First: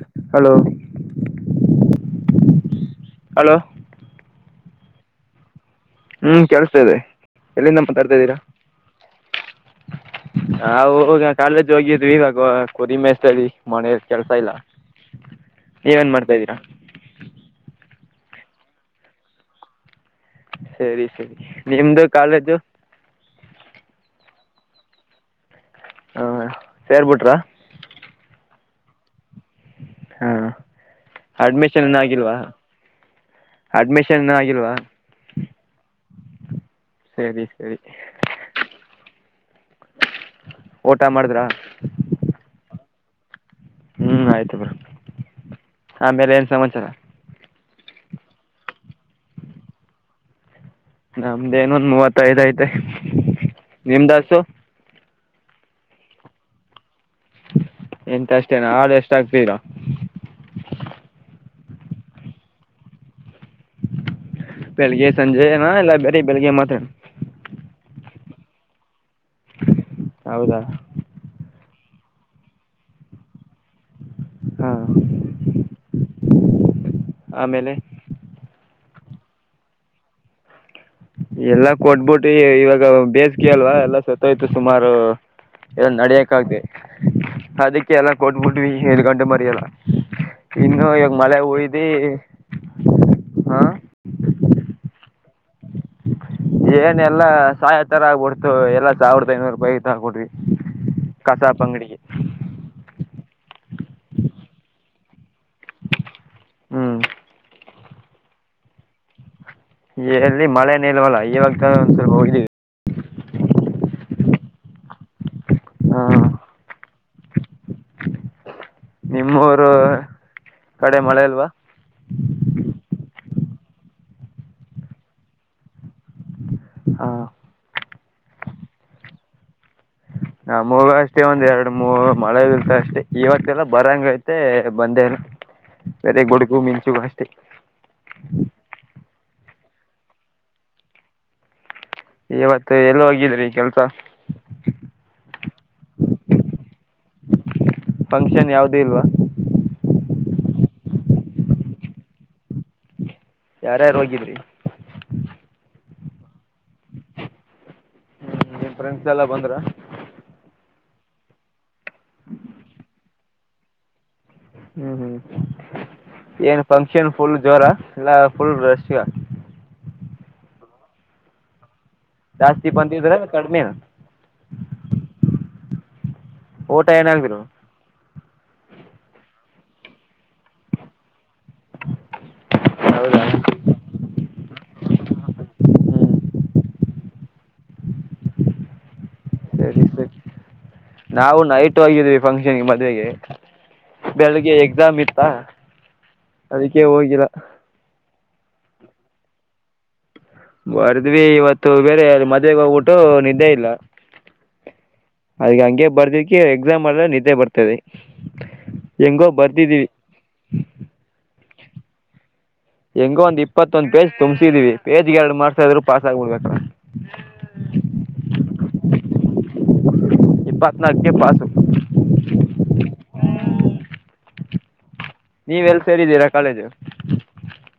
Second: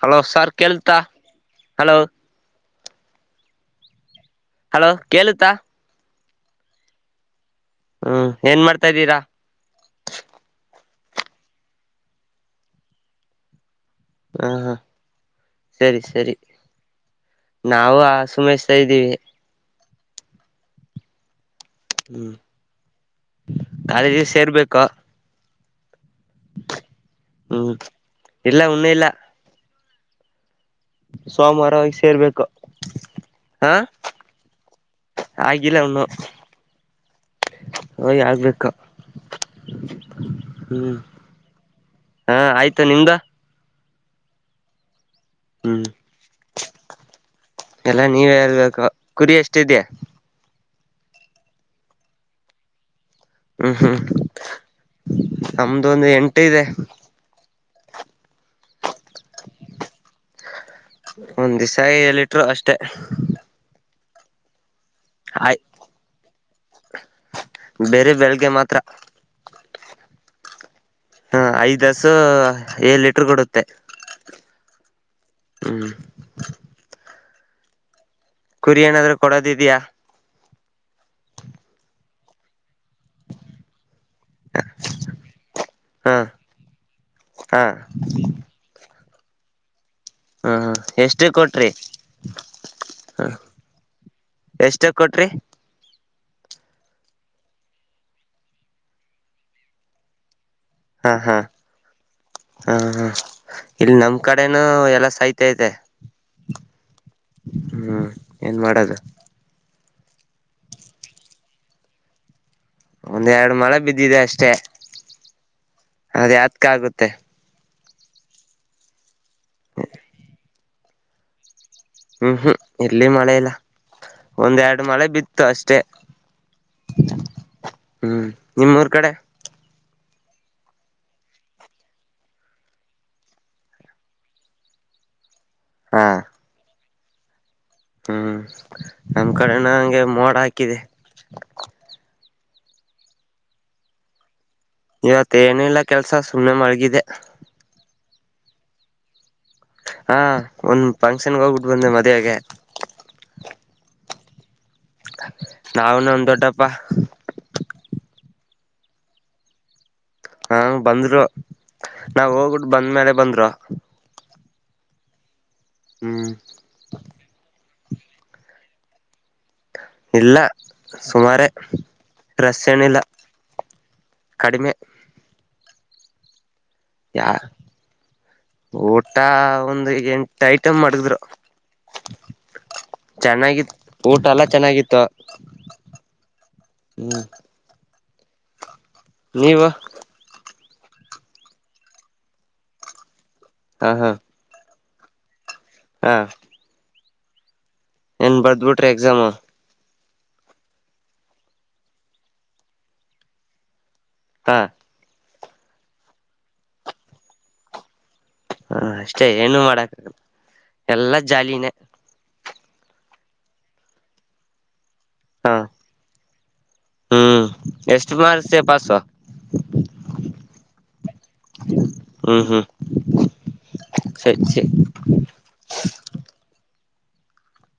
Hello sir ಕೇಳ್ತಾ hello hello hello ಕೇಳುತ್ತಾ ಹ್ಮ್ ಕೆಲ್ಸತ ಇದೆ ಎಲ್ಲಿಂದ ಹ್ಮ್ ಮಾತಾಡ್ತಾಿದ್ದೀರಾ ಏನ್ ಮಾಡ್ತಾ ಇದ್ದೀರಾ ನಾವು ಹಗ ಕಾಲೇಜ್ ಹೋಗಿದ್ರು ಇವಾಗ ಕೊರಿಮೆಸ್ತಳಿ ಹಾ ಹಾ ಸರಿ ನೀವೇನ್ ಮಾಡ್ತಾ ಸರಿ ಇದ್ದೀರಾ ನಾವು ಆ ಸುಮಸ್್ತಾ ಇದ್ದೀವಿ ಸರಿ ಸರಿ ನಿಮ್ದು ಹ್ಮ್ ಕಾಲೇಜು ಕಾಲೇಜಿಗೆ ಸೇರ್ಬೇಕಾ. ಹಾಂ ಸೇರ್ಬಿಟ್ರಾ ಹ್ಮ್ ಇಲ್ಲ. ಮುನ್ನೆಲ. ಹಾ. ಸೋಮವಾರ ಸೇರ್ಬೇಕು ಹಾ ಅಡ್ಮಿಷನ್ ಇನ್ನೂ ಆಗಿಲ್ವಾ ಆಗಿಲ್ಲ ಅವನು. ಸರಿ ಸರಿ ಹಯ ಆಗ್ಬೇಕ ಹ್ಮ್ ಊಟ ಮಾಡಿದ್ರಾ ಹಾ ಆಯ್ತಾ ನಿಮ್ದ. ಹ್ಮ್ ಆಯ್ತು ಬ್ರ. ಹ್ಮ್ ಆಮೇಲೆ ಏನ್ ಸಮಾಚಾರ. ಎಲ್ಲಾ ನೀವ ಯರ್ಬೇಕ ಕುರಿ ಎಷ್ಟಿದ್ಯಾ. ನಮ್ದೇನೊಂದ್ ಮೂವತ್ತ ಐದ್ ಐ್ತೆ. ಹ್ಮ್ ಹ್ಮ್. ನಮ್ದು ಒಂದು ಎಂಟ ಇದೆ. ಎಂತ ಅಷ್ಟ. ಆಾಡು ಎಷ್ಟಾಗಗ್ತೀರಾ. ಒಂದ್ ದಿವಿಸ ಎ ಇಟ್ರು ಅಷ್ಟೆ. ಹ. ಬೆಳಗ್ಗೆಜೆಏ ಎಲ್ಲ ಬೇರೆ ಬೆಳಗ್ಗೆ ಮತ್ತೆ. ಸ. ಬೇರೆ ಬೆಳಗ್ಗೆ ಮಾತ್ರ. ಹೌದಾ. ಐದ್ಸು ಏಳ್ ಲಿಟ್ರ ಕೊಡುತ್ತೆ. ಹಾಂ. ಹ್ಮ್ ಆಮೇಲೆ. ಕುರಿ ಏನಾದ್ರರು ಕೊಡೋದಿದ್ಯಾಾ. ಎಲ್ಲಾ ಕೊಡ್ಬಿಟ್ಟು ಇವಾಗ. ಬೇಸಗೆ ಅಲ್ವಾ ಎಲ್ಲ ಸತ್ತೋಯ್ತು ಸುಮಾರು ಇದ ಹ ನಡಿಯಕ್ ಆಗ್ತಿ ಹ ಅದಕ್ಕೆ ಎಲ್ಲ ಕೊಟ್ಬಿಡ್ವಿ. ಮರಲ್ಲ. ಹ್ಮ ಹ ಎಷ್ಟು ಕೊಟ್ರಿ ಹ. ಹಾಂ ಎಷ್ಟ ಕೊಟ್ರಿ. ಏನೆಲ್ಲ ಸಹಾಯ ತರ ಆಗ್ಬಿಡ್ತು ಎಲ್ಲಾ ಸಾವಿರದ ಐನೂರು ರೂಪಾಯಿಾಬಿಡ್ರಿ. ಹಾ ಹಾ ಹ್ಮ ಹಾ. ಇಲ್ಲಿ ನಮ್ ಕಡೆನು ಎಲ್ಲ ಸಹತ. ಹ್ಞೂ ಹ್ಮ್ಮ್. ಹ್ಮ್ ಏನ್ ಮಾಡದ. ಎಲ್ಲಿ ಮಳೆನ ಇಲ್ವಲ್ಲ ಇವಾಗ ಒಂದ್ವಲ್ಪ ಹೋಗಿದೀವಿ. ಒಂದ್ೆರಡು ಮಳೆ ಬಿದ್ದಿದೆ ಅಷ್ಟೆ. ಹಾಂ ಅದ ಯತ್ಕ ಆಗುತ್ತೆ. ತ್ತೆ ನಿಮ್ಮೂರು ಕಡೆ ಮಳೆ ಅಲ್ವಾ ಹ್ಮ್ ಹ್ಮ್ ಎಲ್ಲಿ ಮಳೆ ಇಲ್ಲ ಒಂದ್ೆರಡು ಮಳೆ ಬಿತ್ತು ಅಷ್ಟೆ ಹಾಂ ಹ್ಮ್ ನಿಮ್ಮೂರ್ ಕಡೆ ನ ಮಗ ಅಷ್ಟೇ ಒಂದ್ ಎರಡು ಮೂ ಮಳೆ ಬಕ್ಕ ಅಷ್ಟೇ ಇವತ್ತಲ್ಲ ಬರಂಗೈತೆ ಬಂದೇಲ್ಲ ಹಾ ಬೇರೆ ಗುಡುಕು ಮಿಂಚು ಹ್ಮ್. ಹ್ಮ್ ನಮ್ ಕಡೆ ನಂಗೆ ಮೋಡ ಹಾಕಿದೆ ಇವತ್ತು ಎಲ್ಲಿ ಹೋಗಿದ್ರಿ ಕೆಲ್ಸ ಇವತ್ತ ಏನಿಲ್ಲ ಕೆಲ್ಸ ಸುಮ್ಮನೆ ಮಳಗಿದೆ. ಫಂಕ್ಷನ್ ಯಾವ್ದೇ ಇಲ್ವಾ. ಹಾ ಒಂದ ಫಂಕ್ಷನ್ಗೆ ಹೋಗ್ಬಿಟ್ಟು ಬಂದೆ ಮದಾಗೆ. ಯಾರ್ಯಾರು ಹೋಗಿದ್ರಿ. ನವುನು ಒಂದ ದೊಡ್ಡಪ್ಪಾ. ಹ್ಮ್ ನಿಮ್ ಫ್ರೆಂಡ್ಸ್ ಎಲ್ಲ ಬಂದ್ರ. ಹಾ ಬಂದ್ರು ನಾವ ಹೋಗ್ಬಿಟ್ಟು ಬಂದ್ಮೇಲೆ ಬಂದ್ರು. ಹ್ಮ್ ಹ್ಮ್ ಹ್ಮ್ ಏನ್ ಫಂಕ್ಷನ್ ಫುಲ್ ಜ್ವರ. ಎಲ್ಲ ಫುಲ್ ್ರೆಶಾ. ಇಲ್ಲ ಸುಮಾರು. ಜಾಸ್ತಿ ಬಂದಿದ್ರ ಕಡಿಮೆ ಕಡಿಮೆ ಓಟ ಯಾ ಏನಲ್ರು ಊಟ ಒಂದ್ ಎಂಟ ಐಟಮ್ ಮಾಡಿದ್ರು ಹೌದಾ ಹ್ಮ್ ಚೆನ್ನಾಗಿತ್ತು ಊಟ ಎಲ್ಲ ಚೆನ್ನಾಗಿತ್ತು ಹ್ಮ್ ನೀವು ಸರಿ ಸರಿ ನಾವು ನೈಟ್ ಹೋಗಿದ್ವಿ ಫಂಕ್ಷನ್ಗೆ ಮದ್ವೆಗೆ ಹ ಹಾ ಬೆಳಿಗ್ಗೆ ಎಕ್ಸಾಮ್ ಇತ್ ಹಾ ಹಾ ಅದಕ್ಕೆೇ ಹೋಗಿಲ್ಲ ಏನ್ ಬರ್ದ್ ಬಿಟ್ರಿ ಎಕ್ಸಾಮ್ ಬರ್ದ್ವಿ ಇವತ್ತು ಬೇರೆ ಮದ್ವೆಗೆ ಹೋಗ್ಬಿಟ್ಟು ನಿದ್ದೆ ಇಲ್ಲ ಹಾ ಅದ ಹಂಗೆ ಬರ್ದಿಕ ಎಕ್ಸಾಮ್ ಅಲ್ಲೇ ನಿದ್ದೆ ಬರ್ತದೆ ಹ ಅಷ್ಟೇ ಏನು ಮಾಡಕ್ ಆಗಲ್ಲ ಎಲ್ಲಾ ಜಾಲಿನೇ ಹ್ಮ್ ಹೆಂಗೋ ಒಂದ್ ಇಪ್ಪತ್ತೊಂದ್ ಪೇಜ್ ತುಂಬ್ಸಿದಿವಿ ಪೇಜ್ಗೆ ಎರಡು ಹ ಮಾರ್ಸಾದ್ರು ಪಾಸ್ ಆಗಬಿಡ್ಬೇಕ್ರ ಹ್ಮ್ ಎಷ್ಟು ಮಾರ್ಕ್ಸ್ ಪಾಸು ಇಪ್ಪತ್ನಾಲ್ಕಗೆ ಪಾಸ್ ಹ್ಮ್ ಹ್ಮ್ ಹಾ ಸರಿ ಸರಿ ನೀವ ಎಲ್ ಸೇರಿದ್ದೀರಾ ಕಾಲೇಜು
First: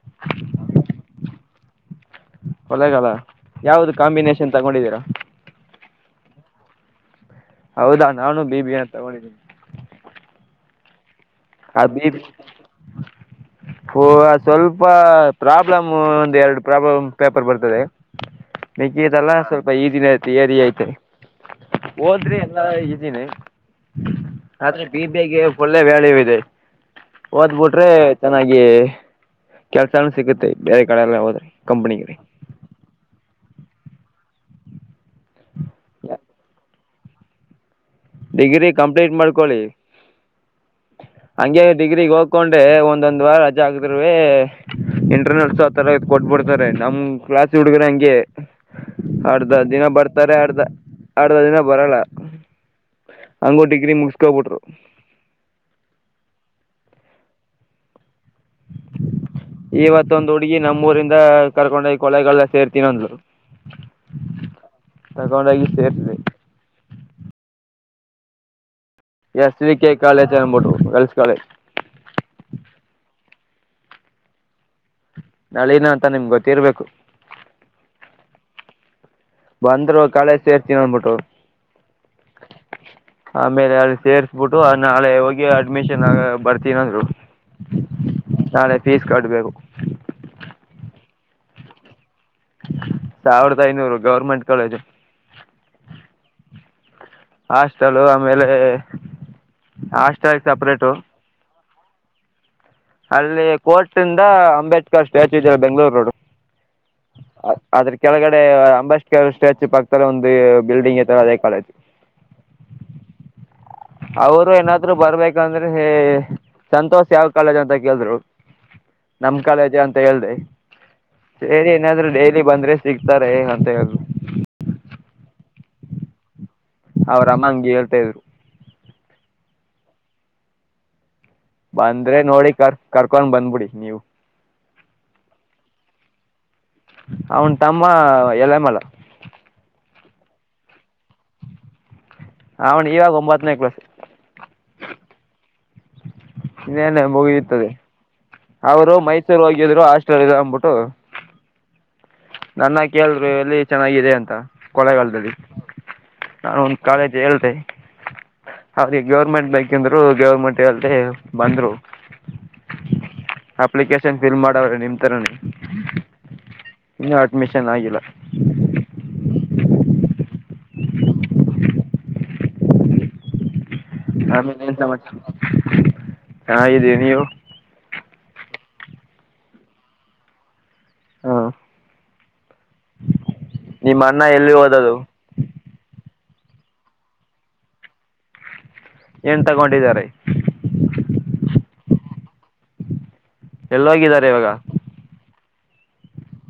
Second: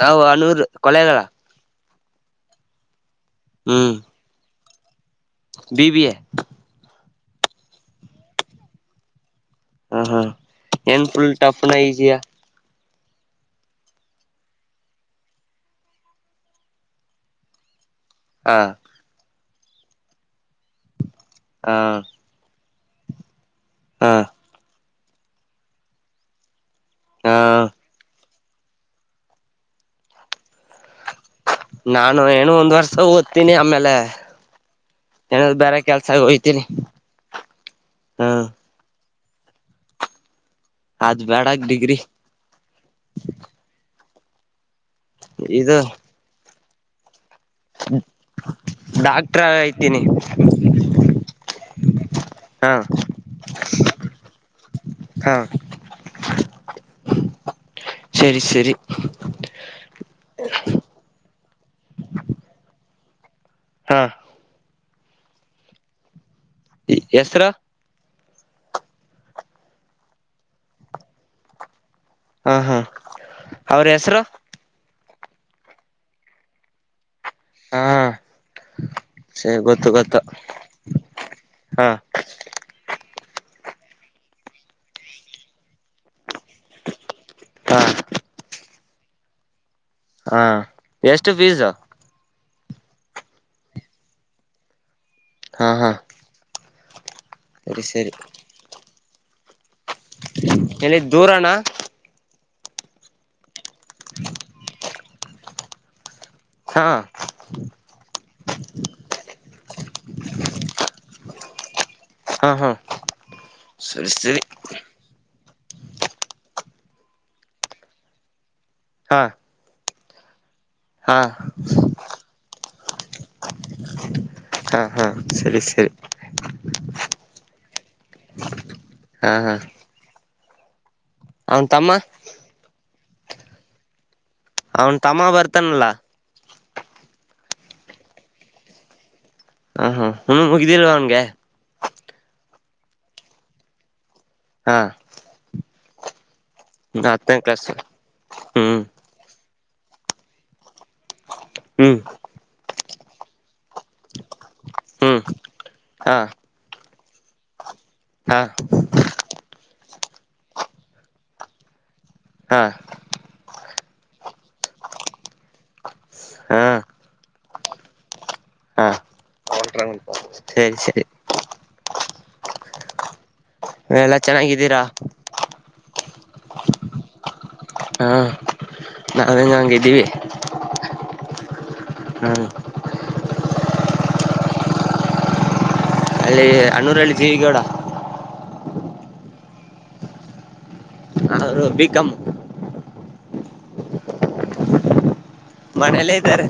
ನಾವು ಆನೂರ್ ಕೊಳ್ಳೆಗಾಲ ಕೊಳ್ಳೆಗಾಲ ಯಾವ್ದ ಹ್ಮ್ ಕಾಂಬಿನೇಷನ್ ತಗೊಂಡಿದ್ದೀರಾ ಬಿ ಬಿ ಎ ಹೌದಾ ನಾನು ಬಿ ಬಿ ಎ ತಗೊಂಡಿದ್ದೀನಿ ಹಾ ಹಾ ಏನ್ ಫುಲ್ ಟಫ್ನ ಈಜಿಯಾ ಹೋ ಸ್ವಲ್ಪ ಪ್ರಾಬ್ಲಮ್ ಒಂದ್ ಎರಡು ಪ್ರಾಬ್ಲಮ್ ಪೇಪರ್ ಬರ್ತದೆ ಹ ಮಿಕ್ಕಿದೆಲ್ಲ ಸ್ವಲ್ಪ್ ಈ ದಿನ ತೆಯತ್ ರಿ ಐತೆ ಹ ಓದ್ರೀ ಇದಿನಿ ಹ ಆದ್ರೆ ಬಿಬಗೆ ಒಫುಲ್ ವ್ಯಳಯೂ ಇದೆ ಹಾ ಓದ್ಬಿಟ್ರಿ ಚೆನ್ನಾಗಿ ಕೆಲ್ಸಾನು ಸಿಗುತ್ತೆ ಬೇರೆ ಕಡೆಲ್ಲ ಹೋದ್ರೆ ಕಂಪ್ನಿಗೆ ನಾನು ಏನು ಒಂದ್ ವರ್ಷ ಓದ್ತೀನಿ ಆಮ್ಯಕ್ ಬ್ಲಲೆ ಏನ ಬೇರೆ ಕೆಲ್ಸ ಹೋಗ್ತೀನಿ ಡಿಗ್ರಿ ಕಂಪ್ಲೀಟ್ ಮಾಡ್ಕೊಳ್ಳಿ ಅದ್ ಬೇಡಾಕ್ ಹಂಗೆ ಡಿಗ್ರಿ ಡಿಗ್ರಿಗ್ ಹೋಗ್ಕೊಂಡ್ರೆ ಒಂದೊಂದ್ ವಾರ ರಜಾ ಆಗಬೇಕ್ ನೋವೇ ಇಂಟರ್ನೆಟ್ಸ ಆ ಇದು ತರ ಕೊಟ್ಬಿಡ್ ಇದಾರೆ ನಮ್ ಕ್ಲಾಸ್ ದು ಹುಡ್ಗರ ಹಂಗೆ ಡಾಕ್ಟ್ರ ಅರ್ಧ ದಿನ ಐತೀನಿ ಬರ್ತಾರೆ ಅರ್ಧ ಅರ್ಧ ದಿನ ಬರಲ್ಲ ಹಾ ಹಂಗೊಟಗ್ರಿ ಮುಗಸ್ಕೋಬಿಟ್ರು ಹಾ ಸರಿ ಸರಿ ಇವತ್ತೊಂದು ಹುಡುಗಿ ನಮ್ಮೂಊರಿಂದ ಕರ್ಕೊಂಡೋಗಿ ಕೊಲೆಗಳಲ್ಲ ಸೇರ್ತೀನ ಅಂದ್ರು ಹಾ ತಗೊಂಡೋಗಿ ಸೇರ್ತವಿ ಹೆಸರು ಎಸ್ಡಿಕೆ ಕಾಲೇಜ್ ಅನ್ಬಿಟು ಗರ್ಲ್ಸ್ ಕಾಲೇಜ್ ಹಾಂ ಹಾಂ ಅವ್ರ್ ಹೆಸ್ರು ನಾಳಿನ ಅಂತ ನಿಮ್ಗೆ ಗೊತ್ತಿರ್ಬೇಕು. ಹಾ ಸರಿ ಗೊತ್ತು ಬಂದರು ಗೊತ್ತು ಕಳಜ್ ಸೇರ್ತೀನ ಅಂದಬಿಟ್ಟು ಹಾ ಹ ಆಮೇಲೆ ಅಲ್ಲಿ ಸೇರಿಸ್ಬಿಟ್ಟು ಆ ನಾಳೆ ಹೋಗಿ ಅಡ್ಮಿಷನ್ ಆಗ ಬರ್ತೀನಂದ್ರು ಹಾ ನಾಳೆ ಪೀಸ್ ಕಟ್ಬೇಕು ಹಾ ಎಷ್ಟು ಫೀಸು ಸಾವಿರದ ಐನೂರು ಗೌರ್ಮೆಂಟ್ ಕಾಲೇಜು ಹಾ ಹಾ ಸರಿ ಹಾಸ್ಟೆಲು ಸರಿ ಆಮೇಲೆ ಹಾಸ್ಟೆಲು ಸಪರೇಟು ಎಲ್ಲಿ ದೂರಣ ಅಲ್ಲಿ ಕೋರ್ಟಿಯಿಂದ ಅಂಬೇಡ್ಕರ್ ಸ್ಟ್ಯಾಚ್ಯುನ ಬೆಂಗ್ಗಳೂರು ರೋಡ್ ಹಾ ಆದ್ರ ಕೆಳಗಡೆ ಅಂಬಾಸ್ ಕೆ ಸ್ಟು ಪಾ ಈ ತರ ಒಂದು ಬಿಲ್ಡಿಂಗ್ ತರ ಅದೇ ಕಾಲೇಜ್ ಹಾ ಹಾ ಸರಿ ಸರಿ ಅವರು ಏನಾದ್ರು ಬರ್ಬೇಕು ಯಾಕಂದ್ರೆ ಸಂತೋಷ್ ಯಾವ್ ಕಾಲೇಜ್ ಅಂತ ಕೇಳಿದ್ರು ಹಾ ನಮ್ ಕಾಲೇಜು ಅಂತ ಹೇಳ್ದ ಹಾ ಸರಿ ಏನಾದ್ರು ಡೈಲಿ ಬಂದ್ರೆ ಸಿಗ್ತಾರೆ ಅಂತ ಹೇಳಿದ್ರು ಹಾ ಹಾ ಸರಿ ಸರಿ ಅವ್ರಮ್ಮಂಗಗೆ ಹೇಳ ತೇವರು ಹಾ ಹಾ ಅವನ್ ತಮ್ಮ ಬಂದ್ರೆ ನೋಡಿ ಕರ್ ಕರ್ಕೊಂಡ್ ಬಂದ್ಬಿಡಿ ನೀವು ಅವನ್ ತಮ್ಮಾ ಬರ್ತಾನಲ್ಲ ಅವನ್ ತಮ್ಮ ಎಲೆಮಳ ಹ ಹ ಹು ಮುಗಿದಿಲ್ವಾ ಅವನ್ಗೆ ಅವಣ ಇವಾಗ ಒಂಬತ್ತನೇ ಕ್ಲಸ ಹಾ ಇನ್ನೇನೆ ಹತ್ತನೇ ಕ್ಲಾಸ್ ಮುಗಿಯದೆ ಹ್ಮ್ ಅವರು ಮೈಸೂರು ಹೋಗಿ ಇವು ಆಾಸ್ಟ್ರಲ್ ಇ ಅಂದ್ಬಿಟ್ಟು ಹ್ಮ್ ನನ್ನ ಕೇಳರಿ ಎಲ್ಲಿ ಚೆನ್ನಾಗಿದೆ ಅಂತ ಹ್ಮ್ ಕೊಳೆಗಾಲದಲ್ಲಿ ಹಾ ನಾನ ಕಾಲೇಜ್ ಹೇಳ್ತೆ ಹಾ ಹೌದ ಗೌರ್ಮೆಂಟ್ ಬೈಕ್ಂತ ರು ಗೌರ್ಮೆಂಟ್ ಅತೆ ಬಂದ್ರು. ಹಾ. ಅಪ್ಲಿಕೇಶನ್ ಫಿಲ್ ಮಾಡವ್ರೆ ನಿಮಥರ. ಹಾ ಹ. ಮಿಷನ್ ಆಗಿಲ್ಲ ಹಾ ಸರಿ ಸರಿ. ಎಲ್ಲ ಚೆನ್ನಾಗಿದ್ದೀರಾ. ಹಾ ಇದೀ ನೀವು. ಹಾ ನಾವ ಹೆಂಗ ಹಂಗಿದ್ದೀವಿ. ಹಾಂ ಹ್ಮ್. ನಿಮ್ಮ ಅಣ್ಣ ಎಲ್ಲಿ ಓದದು. ಅಲ್ಲಿ ಅನುರಾಳಿ ಜಗೋಡ. ಏನ್ ತಗೊಂಡಿದಿದ್ದಾರೆ. ಹದು ಬಿಕಂಮ್ ಎಲ್ಲೋಗಿದ್ದಾರೆ ಇವಾಗ. ಮನೆಯಲ್ಲೇ ಇದ್ದಾರೆ.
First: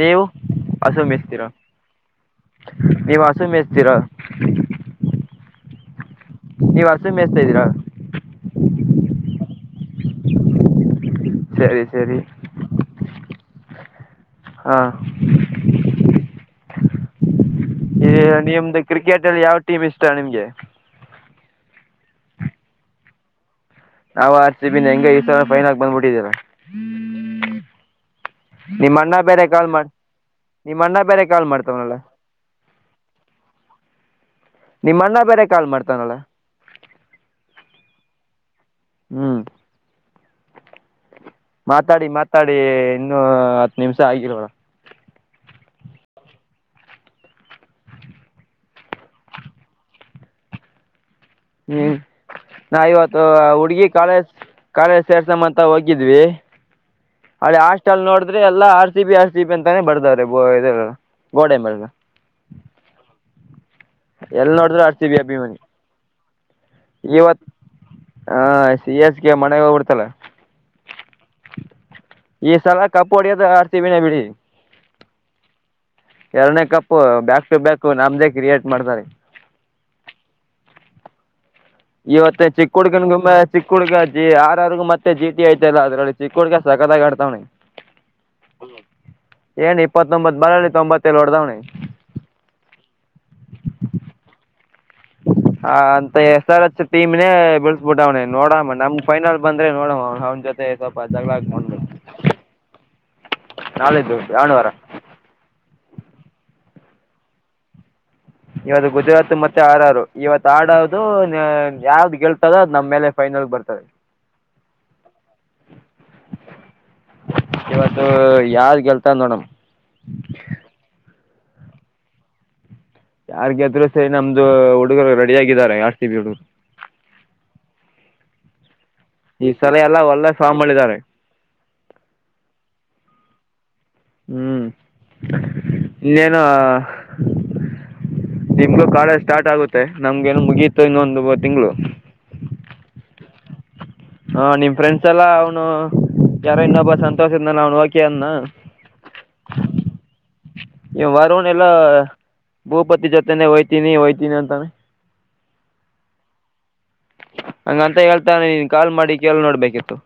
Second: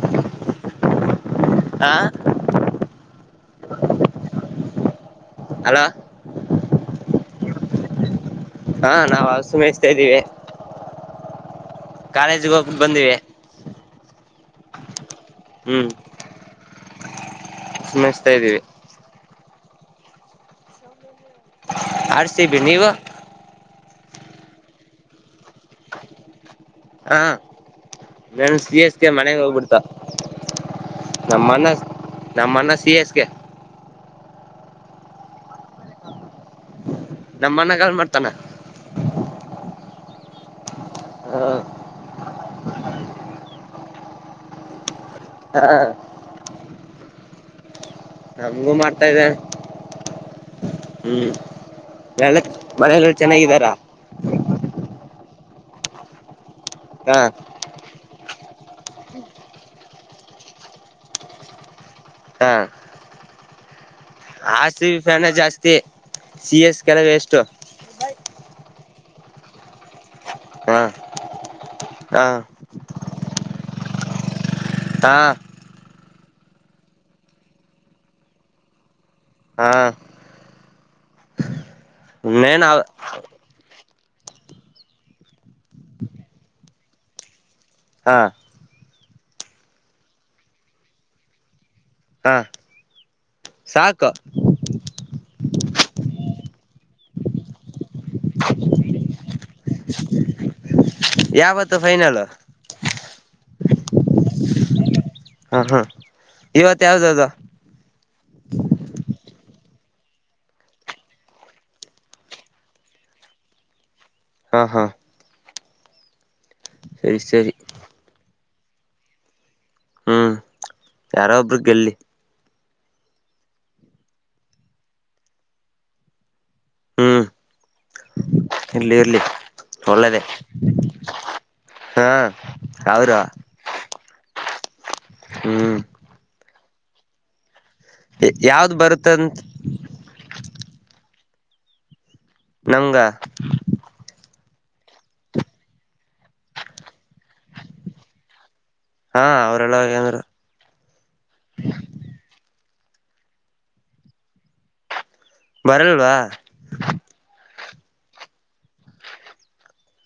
ನೀವು ಹಸು ಮಿಸ್ತೀರಾ ಹ. ನಿವಾಸು ಮೇಜತಿರ. ಹಲಾ. ನೀವ್ ಅರಸು ಮ ಎಸ್ತಾ ಇದೀರಾ. ಹಾ ನಾವವು ಸುಮಸ್್ತಾ ಇದ್ದೀವಿ. ಸರಿ ಕಾಲೇಜ್ಿಗೆ ಹೋಗಿ ಬಂದವಿ. ಹಾ. ಹ್ಮ್. ಇ ಮೇಯಿಸ್ತಾ ಇದ್ದೀವಿ ನಿಮ್ದು ಕ್ರಿಕೆಟ್. ಯಾವ್ ಟೀಮ್ ಇಷ್ಟ ನಿಮ್ಗೆ. ಆತೀ ಬಿಿ ನೀವು. ನಾವ್ ಆರ್ತ ಬಿನಿ ಹೆಂಗ ಈ ಸರ ಫೈನ ಆ ಬಂದ್ಬಿಟ್ಟಿದ್ದೀರಾ. ಹ ನನ್ ಸಿ ಎಸ್ ನಿಮ್ಮ ಕೆ ಅಣ್ಣ ಮನೆಗೆ ಬೇರೆ ಕಾಲ್ ಹೋಗ್ಬಿಡ್ತ ಮಾಡಿ ನಿಮ್ಮ ಅಣ್ಣ ಬೇರೆ ಕಾಲ್ ನಮ್ಮನ್ನ ಮಾಡ್ತಾವನಲ್ಲ ನಮ್ಮನ್ನ ಸಿ ಎಸ್ ಕೆ. ನಿಮ್ಮ ಅಣ್ಣ ಬೇರೆ ಕಾಲ್ ಮಾಡ್ತಾನಲ್ಲ. ನಮ್ಮನಾಗಲ್ ಮಾಡ್ತಾನ. ಹ್ಮ್ ಮಾತಾಡಿ ಮಾತಾಡಿ ಇನ್ನುೂ ಹತ್ತು ನಿಮಿಷ ಆಗಿಲ್ೋಳ. ಹಾ. ನಮಗೂ ಮಾಡ್ತಾ ಇದ್ದೇ. ಹ್ಮ್ ಎಲ್ಲ ನ ಮನೆಯಲ್ಲ ಇವತ್ತು ಚೆನ್ನಾಗಿದಾರ ಉಡ್ಗಿ ಕಳಜ. ಕಾಲೇಜ ಸೇರ್ಸಮ್ಮಂತ ಹೋಗಿದ್ವಿ. ಹಾ. ಅಲ್ಲಿ ಹಾಸ್ಟೆಲ್ ನೋಡಿದ್ರೆ ಎಲ್ಲಾ R C B R C B ಅಂತಾನೆ ಬರ್ದಾರೆ ಇದೆ ಗೋಡೆಂಬಲ್ ಹ ಎಲ್ ಆರ್ ನೋಡಿದ್ರು ಸಿ ಬಿ ಆರ್ತೀವಿ ಫ್ಯಾನ ಅಭಿಮಾನಿ ಜಾಸ್ತಿ ಸಿ ಎಸ್ ಕೆಲವೇ ಎಷ್ಟು ಇವತ್ತು ಹಾ ಸಿ ಎಸ್ಗೆ ಮನೆಗೆ ಹೋಗ್ಬಿಡ್ತಲ್ಲ ಹ ಹ ಈ ಸಲ ಕಪುಡಿಯದ ಆಡ್ತೀವಿಿನ ಬಿಡಿ ಹಾ ಎರನೇ ಕಪ್ು ಬ್ಯಾಕ್ ಟು ಬ್ಯಾಕ್ ನಮ್ದೇ ಕ್ರಿಯೇಟ್ ಮಾಡ್ತಾರೆ ಹಾ ಇವತ್ತ ನೇನ್ ಚಿಕ್ಕ ಹುಡ್ಕನ್ ಗುಂಬ ಚಿ ಹುಡುಗ ಜಿ ಆರ ಆರ್ಗ ಮತ್ತೆ ಜಿಟಿ ಐತ ಇಲ್ಲ ಅದರಲ್ಲಿ ಚಿಕ್ಕ ಹುಡ್ಗ ಸತಾಗಾಗಿ ಆಡ್ತಾವಣಿ ಹಾ ಏನ ಇಪ್ಪತ್ತೊಂಬತ್ ಬರಲಿಿ ತೊಂಬತ್ತೇಳು ಹೊಡದವನಿ ಹಾ ಸಾಕು ಹ ಅಂತ ಎಸ್ ಆರ್ ಎಚ್ ಟೀಮ್ ನೇ ಬೆಳಸ್ಬಿಟ್ಟ ಅವ್ನ ನೋಡಮ್ಮ ನಮ್ಗ್ ಫೈನಲ್ ಬಂದ್ರೆ ನೋಡ ಅವ ಅವ್ನ ಜೊತೆ ಸ್ವಲ್ಪ ಜಗಳ ಯಾವತ್ತು ಫೈನಲ್ ನಾಳೆದುು ಹಿ ಆಾನುವಾರ ಹಾ ಹ ಇವತ್ ಯಾವ್ದ ಅದು ಇವತ್ತು ಗುಜರಾತ್ ಮತ್ತೆ ಆರ್ಾರ ಇವತ್ ಆಡೋದು ಯಾವ್ದ ಗೆಲ್ತದೋ ಅದ್ ನಮ್ಮ ಮೇಲೆ ಫೈನಲ್ ಬರ್ತದೆ ಹಾ ಹಾ ಸರಿ ಸರಿ ಇವತ್ತು ಯಾರ ಗೆಲ್ತಾ ನೋಡಮ ಹ್ಮ್ ಯಾರೋ ಒಬ್ರು ಗೆಲ್ಲಿ ಯಾರ್ ಗೆದ್ರು ಸ ನಮ್ದು ಹುಡುಗರು ರೆಡಿಯಗಿದರೆ ಯಾರ್ತೀವಿ ಹುಡುಗರು ಇಲ್ಲಿ ಇರ್ಲಿ ಈ ಸಲ ಎಲ್ಲ ಒಳ್ಳೆದ ಒಳ್ಳೆ ಫಾರ್ಮಲ್ಲಿದ್ದಾರೆ ಹಾ ಅವ್ರ ಹ್ಮ್ ಹ್ಮ್ ಹ ಯಾವ್ದ್ ನಿಮ್ಗೂ ಕಾಳ ಬರುತ್ತಂತ ಸ್ಟಾರ್ಟ್ ಆಗುತ್ತೆ ನಮ್ಗೆ ಮುಗಿಯತ ಇನ್ನೊಂದು ತಿಂಗಳು ನಂಗ ಹಾ ನಿಮ್ ಫ್ರೆಂಡ್ಸ್ ಎಲ್ಲಾ ಅವ್ನು ಯಾರೋ ಇನ್ನೊಬ್ಬ ಸಂತೋಷ ಇದನಾನ ಅವ್ನು ಓಕಿ ಅನ್ನ ಹಾ ಅವರೆಲ್ಲ ಹೋಗ್ಯಾದ್ರು ವರೋ ಎಲ್ಲಾ ಭೂಪತಿ ಜೊತೆನೆೇ ಹೊಯ್ತೀನಿ ಹೊಯ್ತೀನಿ ಅಂತಾನೆ ಬರಲ್ವಾ ಹಂಗಂತ ಹೇಳ್ತಾನೆ ನೀನ್ ಕಾಲ್ ಮಾಡಿ ಕೇಳಳ್ ನೋಡ್ಬೇಕಿತ್ತು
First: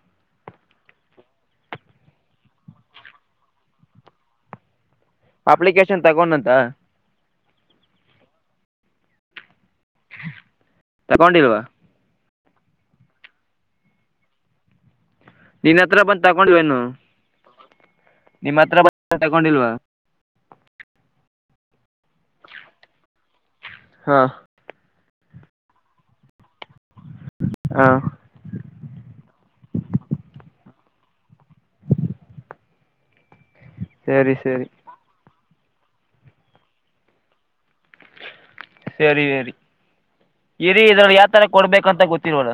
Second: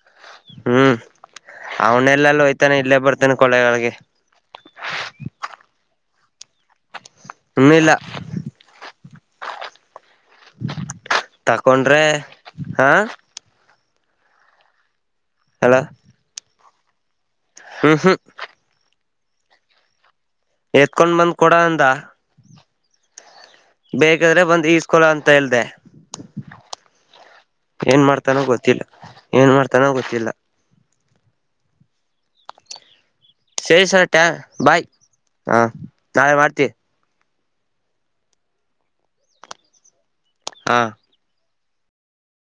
ಹ್ಮ್ ಅವನೆಲ್ಲಲ್ಲ ಹೋಯ್ತಾನೆ ಇಲ್ಲೇ ಬರ್ತಾನ ಕೊಲೆಗಳಿಗೆ ಅಪ್ಲಿಕೇಶನ್ ತಗೊಂಡಂತ ಇನ್ನು ಇಲ್ಲ ಆ ತಕೊಂಡ್ರೆ ಹಾ ಅಲ ನಿನ್ ಹತ್ರ ಬಂದ ತಕೊಂಡ್ವೇನು ಹಾ ಹ್ಮ್ ಹ್ಮ್ ತಗೊಂಡಿಲ್ವಾ ಎತ್ಕೊಂಡ್ ಬಂದ್ ಕೊಡ ಅಂದ ಹಾ ಬೇಕಾದ್ರೆ ಬಂದ್ ಇಷ್ಟ ಕೊಳ ಅಂತ ಹೇಳ್ದ ಹಾ ಏನ್ ಮಾಡ್ತಾನೋ ಗೊತ್ತಿಲ್ಲ ಏನ್ ಮಾಡ್ತಾನೋ ಗೊತ್ತಿಲ್ಲ ಸರಿ ಸರ್ಟ್ಯಾ ಬಾಯ್ ಹಾ ನಾಳೆ ಮಾಡ್ತ ಸರಿ ಸರಿ ಇರೀ ಹಾ ಇ ಯಾಕ್ ತರ ಕೊಡ್ಬೇಕಂತ ಗೊತ್ತಿರೋರ